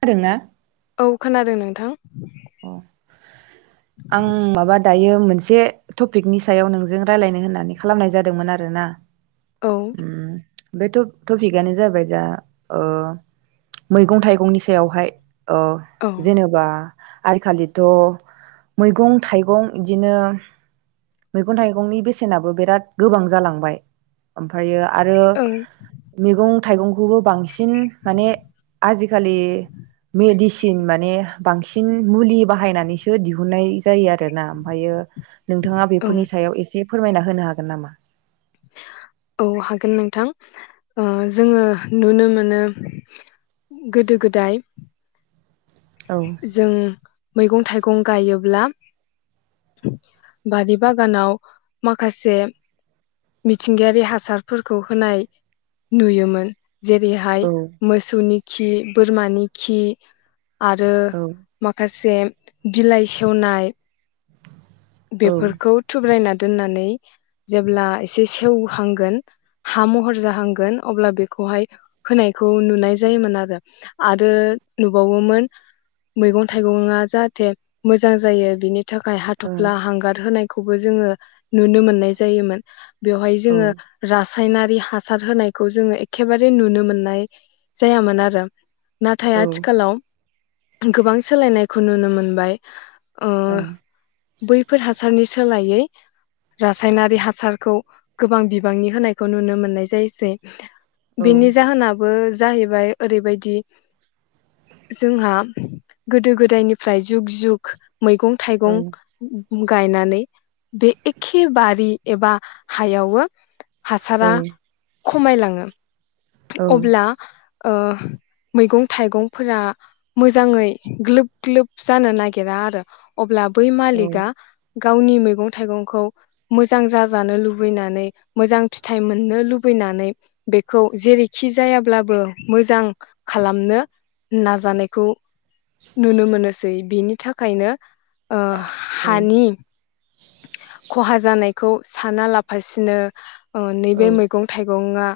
खोनादों ना औ खोनादों नोंथां अ आं माबा दायो मोनसे टपिकनि सायाव नोंजों रायलायनो होननानै खालामनाय जादोंमोन आरोना औ उम बे टपिकआनो जाबाय दा ओ मैगं थाइगंनि सायावहाय अ औ जेनेबा आजिखालिथ' मैगं थाइगं इदिनो मैगं थाइगंनि बेसेनाबो बिराद गोबां जालांबाय ओमफ्रायो आरो औ मैगं थाइगंखौबो बांसिन बांसिन माने आजिखालि मेडिसिन माने बांसिन बांसिन मुलि बाहायनानैसो दिहुननाय जायो आरो ना ओमफायो नोंथाङा औ बेफोरनि सायाव एसे फोरमायना होनो हागोन नामा औ हागोन नोंथां ओ जोङो नुनो मोनो गोदो गोदाय औ जों मैगं थाइगं गायोब्ला बारि बागानाव माखासे मिथिंगायारि हासारफोरखौ होनाय नुयोमोन जेरैहाय औ मोसौनि खि बोरमानि खि आरो औ माखासे से बिलाइ सेवनाय औ बेफोरखौ थुब्रायना दोननानै जेब्ला एसे सेवहांगोन हा महर जाहांगोन अब्ला बेखौहाय होनायखौ नुनाय जायोमोन आरो आरो नुबावोमोन मैगं थाइगङा जाहाथे मोजां जायो बिनि थाखाय हाथफ्ला हांगार होनाय खौबो जोङो नुनो मोननाय जायोमोन बेवहाय जोङो ओं औ रासायनारि हासार होनायखौ जोङो एखेबारे नुनो मोननाय जायामोन आरो नाथाय औ ओं आथिखालाव गोबां सोलायनायखौ नुनो मोनबाय ओ बैफोर हासारनि सोलायै रासायनारि हासारखौ गोबां बिबांनि होनायखौ नुनो मोननाय जायोसै बिनि जाहोनाबो जाहैबाय ओरैबायदि जोंहा गोदो गोदायनिफ्राय जुग जुग मैगं थाइगं गायनानै बे एखे बारि एबा हायावो हासारा ओं औ खमायलाङो औ अब्ला ओ मैगं थाइगंफोरा मोजाङै ग्लोब ग्लोब जानो नागिरा आरो अब्ला बै मालिगा गावनि मैगं थाइगंखौ मोजां जाजानो लुबैनानै मोजां फिथाइ मोननो लुबैनानै बेखौ जेरैखि जायाब्लाबो मोजां खालामनो नाजानायखौ नुनो मोनोसै बिनि थाखायनो ओ हानि खहा जानाय खौ साना लाफासिनो ओ नैबे मैगं थाइगंआ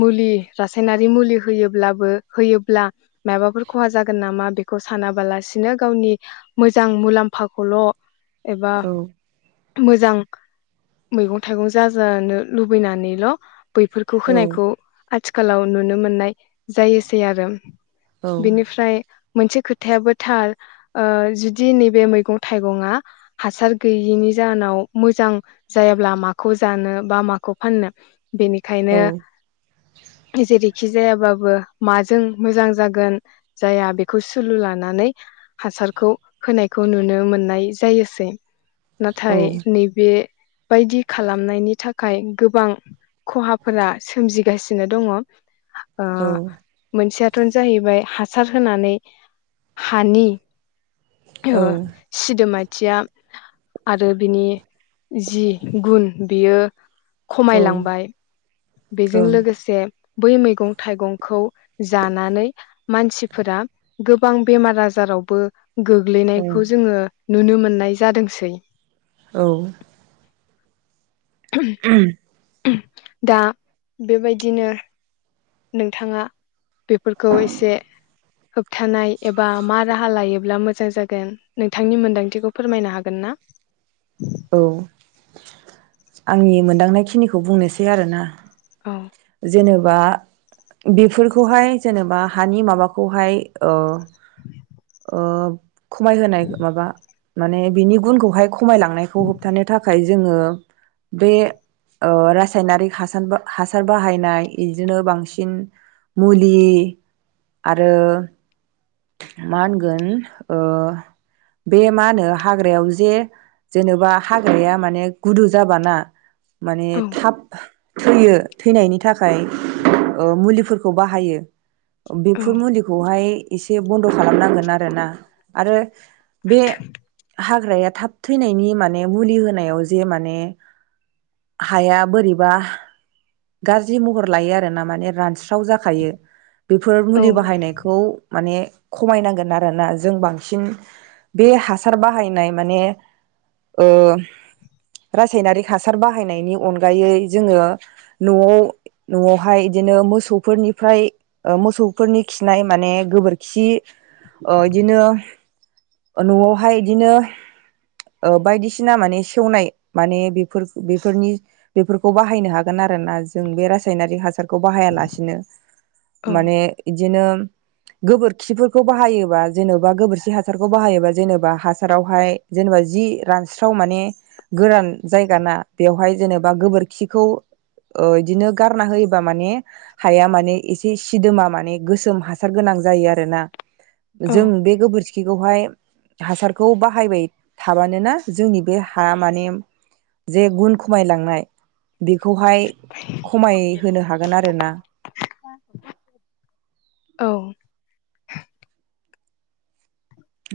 मुलि रासायनारि मुलि होयोब्लाबो होयोब्ला माबाफोर खहा जागोन नामा बेखौ सानाबालासिनो गावनि मोजां मुलाम्फाखौल' एबा मोजां मैगं थाइगं जाजानो लुबैनानैल' बैफोरखौ औ होनायखौ आथिखालाव नुनो मोननाय जायोसै आरो। औ बिनिफ्राय मोनसे खोथायाबोथार ओ जुदि नैबे मैगं थाइगङा हासार गैयिनि जाहोनाव मोजां जायाब्ला माखौ जानो बा माखौ फाननो बेनिखायनो जेरैखि जायाबाबो माजों मोजां जागोन जाया बेखौ सुलु लानानै हासारखौ होनायखौ नुनो मोननाय जायोसै। नाथाय नैबे बायदि खालामनायनि थाखाय गोबां खहाफोरा सोमजि गासिनो दङ। ओ औ मोनसेयाथ'न जाहैबाय हा सार होनानै हानि औ ओ सिदोमाय थिया आरो बिनि जि गुन बियो खमायलांबाय बे जों लोगोसे बै मैगं थाइगंखौ जानानै मानसिफोरा गोबां बेमार आजारावबो ओं गोग्लैनायखौ जोङो। नुनो मोननाय जादोंसै। औ। उम। दा बेबायदिनो नोंथाङा बेफोरखौ एसे होबथानाय एबा मा राहा लायोब्ला मोजां जागोन नोंथांनि मोनदांथिखौ फोरमायनो हागोन ना? औ आंनि मोनदांनाय खिनिखौ बुंनोसै आरोना ओ जेनेबा बेफोरखौहाय जेनेबा हानि माबाखौहाय ओ ओ खमायहोनाय माबा माने बिनि गुनखौहाय खमायलांनायखौ होबथानो थाखाय जोङो बे ओ रासायनारि हासान हा सार बाहायनाय इदिनो बांसिन मुलि आरो मा होनगोन ओ बे मा होनो हाग्रायाव जे जेनेबा हाग्राया माने गुदु जाबाना माने औ थाब थैयो थैनायनि था खाय ओ मुलिफोर खौ बाहायो औ बेफोर मुलिखौहाय एसे बनद' खालामनांगोन आरोना आरो बे हाग्राया थाब थैनायनि माने मुलि होनायाव जे माने हाया बोरैबा गाज्रि महर लायो आर ना माने रानस्राव जाखायो बेफोर औ मुलि बाहायनायखौ माने खमायनांगोन आरोना जों बांसिन बे हासार बाहायनाय माने ओ रासायनारिक हासार बाहायनायनि अनगायै जोङो न'आव न'आवहाय इदिनो मोसौफोरनिफ्राय मोसौफोरनि खिनाय माने गोबोरखि ओ इदिनो न'आवहाय इदिनो ओ बायदिसिना माने सेवनाय माने बिफोर बिफोरनि बिफोरखौ बाहायनो हागोन आरोना जों बे रासायनारि हासार खौ बाहाया लासिनो औ माने इदिनो गोबोरखिफोरखौ बाहायोबा जेन'बा गोबोरखि हासारखौ बाहायोबा जेनेबा हासारावहाय जेनेबा जि रानस्राव माने गोरान जायगा ना बेवहाय जेनेबा गोबोरखिखौ ओ बिदिनो गारना होयोबा माने हाया माने एसे सिदोमा माने गोसोम हा सार गोनां जायो आरोना औ जों बे गोबोरखिखौहाय हासारखौ बाहायबाय थाबानोना जोंनि बे हा माने जे गुन खमायलांनाय बे खौहाय थांफिन। खमायहोनो हागोन आरोना औ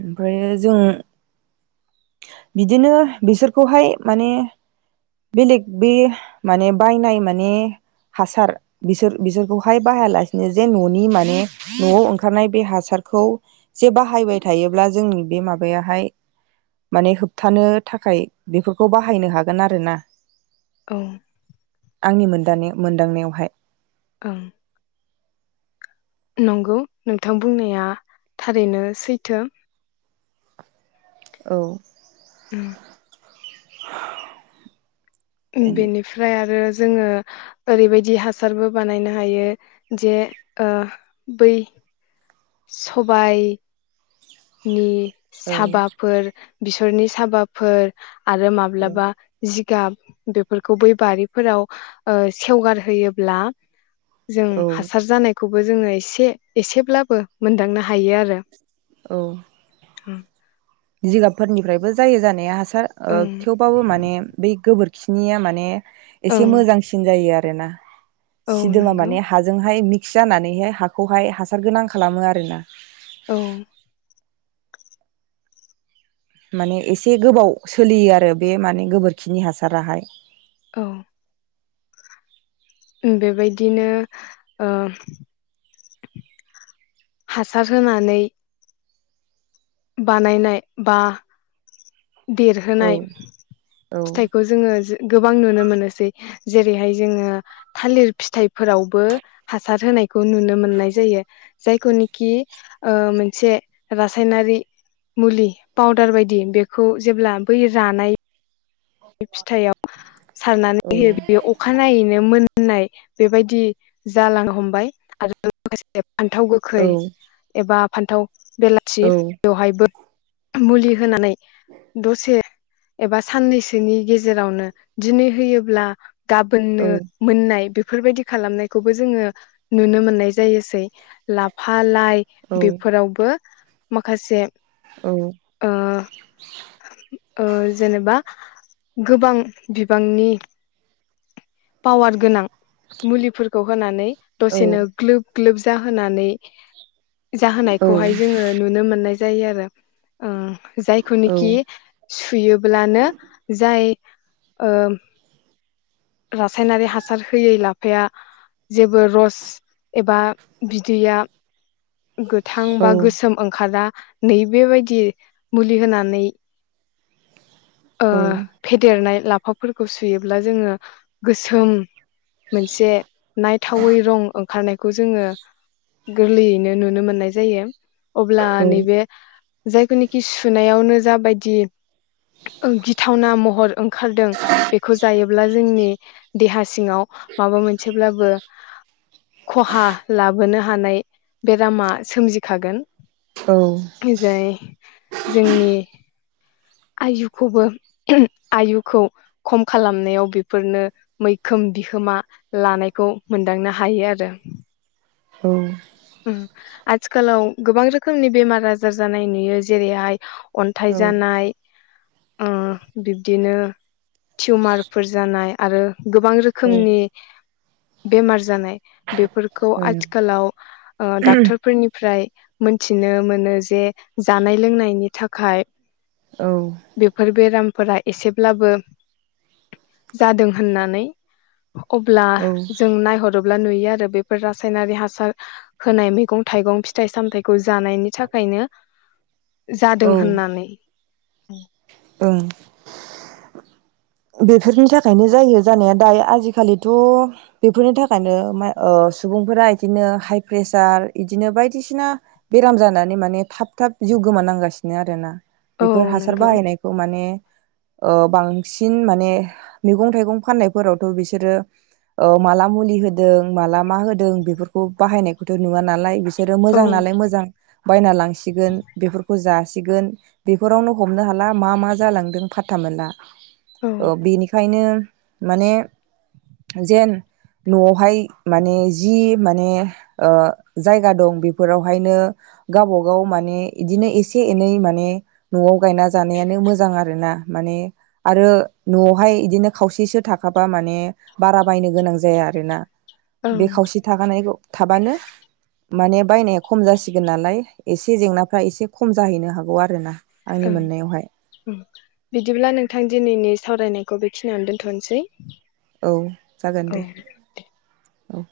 ओमफ्राय जों बिदिनो बिसोरखौहाय माने बेलेग बे माने बायनाय माने हासार बिसोर बिसोरखौहाय बाहायालासेनो जे न'नि माने न'आव ओंखारनाय बे हासारखौ जे बाहायबाय थायोब्ला जोंनि बे माबायाहाय माने होबथानो थाखाय बेफोरखौ बाहायनो हागोन आरो ना औ आंनि मोनदानायाव मोनदांनायावहाय औ नंगौ नोंथां बुंनाया थारैनो सैथो औ उम बेनिफ्राय आरो जोङो ओरैबायदि हासारबो बानायनो हायो जे ओ बै सबाय नि साबाफोर बेसरनि साबाफोर आरो औ माब्लाबा जि गाब बेफोरखौ बै बारिफोराव ओ सेवगार होयोब्ला जों औ हासार जानाय खौबो जोङो एसे एसेब्लाबो मोनदांनो हायो आरो औ औ जिगाबफोरनिफ्रायबो जायो जानाया हास सार ओ ओं थेवबाबो माने बै गोबोर बिखिनिया माने एसे ओं मोजांसिन जायो आरो ना औ सिदोमा नंगौ माने हाजोंहाय मि खि जानानैहाय हाखौहाय हासार गोनां खालामो आरो ना औ माने एसे गोबाव सोलियो आरो बे माने गोबोरखिनि हासाराहाय औ बेबायदिनो ओ हासार होनानै बानायनाय बा औ देरहोनाय औ फिथाइखौ जोङो गोबां नुनो मोनोसै जेरैहाय जोङो थालिर फिथाइफोरावबो हासार होनायखौ नुनो मोननाय जायो जायखौनोखि ओ मोनसे रासायनारि मुलि पाउदार बायदि बेखौ जेब्ला बै रानाय फिथायाव सारनानै औ होयो बेयो अखनायैनो मोन होननाय बेबायदि जालांनो हमबाय आरो लोगोसे फान्थाव औ गोखै एबा फान्थाव बेलासि औ बेवहायबो मुलि होनानै दसे एबा साननैसो बिनि गेजेरावनो दिनै होयोब्ला औ गाबोननो मोननाय बे बेफोरबायदि खालामनायखौबो जोङो नुनो मोननाय सै ला मा लाइ औ बेफोरावबो माखासे औ ओ‌‌ जेनेबा गोबां बिबांनि पावार गोनां मुलिफोरखौ होनानै औ दसेनो ग्लोब ग्लोब जाहोनानै औ जाहोनायखौहाय जोङो नुनो मोननाय जायो आरो ओं जायखौनोखि सुयोब्लानो जाय ओ रासायनारि हासार होयै लाफाया जेबो रस एबा बिदैया गोथां बा गोसोम ओंखारा नै बेबायदि मुलि होनानै ओ‌‌ फेदेरनाय लाफाफोरखौ सुयोब्ला जोङो गोसोम मोनसे नायथावै रं ओंखारनाय खौ जोङो गोरलैयैनो नुनो मोननाय जायो। अब्ला औ नैबे जायखौनिखि सु नायावनो जाबायदि ओ गिथावना महर ओं ओंखारदों बेखौ जायोब्ला नि देहा सिङाव माबा मोनसेब्लाबो खहा लाबोनो हानाय बेरामा सोमजिखागोन। ओं जाय जोंनि आयुखौबो आयुखौ खम खालामनायाव बे फोरनो मैखोम बिहोमा लानायखौ मोनदांनो हायो आरो। औ उम आथिखालाव गोबां रोखोमनि बेमार आजार जानाय नुयो जेरैहाय अन्थाइ जानाय ओ‌ बिब्दिनो टिउमारफोर जानाय आरो गोबां रोखोमनि बेमार जानाय। बे फोरखौ आथिखालाव आ डाक्टारफोरनि फ्राय मोनथिनो मोनो जे जानाय लोंनायनि थाखाय बेफोर बेरामफोरा एसेब्लाबो जादों होननानै। अब्ला जों नायहरोब ब्ला नुयो आरो बेफोर रासायनारि हासार होनाय मैगं थाइगं फिथाइ सामथायाइखौ जानायनि थाखायनो औ जादों होननानै। ओ बेफोरनि थाखायनो जायो जानाया दायो आजिखालिथ' बेफोरनि थाखायनो म ओ सुबुंफोरा इदिनो हाइ प्रेसार इदिनो बायदिसिना बेराम जानानै माने थाब थाब जिउ गोमानांगासिनो आरोना। औ बेफोर हासार नंगौ बाहायनायखौ माने ओ बांसि सिन माने मैगं थाइगं फाननायफोरावथ' बिसोरो ओ माला मुलि होदों माला मा होदों बेफोरखौ बाहायनायखौथ' नुवा नालाय बिस सोरो औ मोजां नालाय मोजां बायना लांसिगोन बेफोरखौ जा सिगोन बेफोरावनो हमनो हाला मा मा जालांदों फादथा मोनला ओं औ बेनिखायनो माने जेन न'आवहाय माने जि माने ओ जायगा दं बेफोरावहायनो गावबागाव माने बिदिनो एसे एनै माने न'आव गायना जानायानो मोजां आरो ना माने आरो न'आवहाय इदिनो खावसेसो थाखाबा माने बारा बायनो गोनां जाया आरोना बे खावसे ओं थाखानायखौ थाबानो माने बायनाया खम जासिगोन नालाय एसे जेंनाफ्रा एसे खम जाहैनो हागौ आरोना आंनि मोननायावहाय ओं बिदिब्ला नोंथां दिनैनि सावरायनायखौ बेखिनियावनो दोन्थ'नोसै औ जागोन दे औ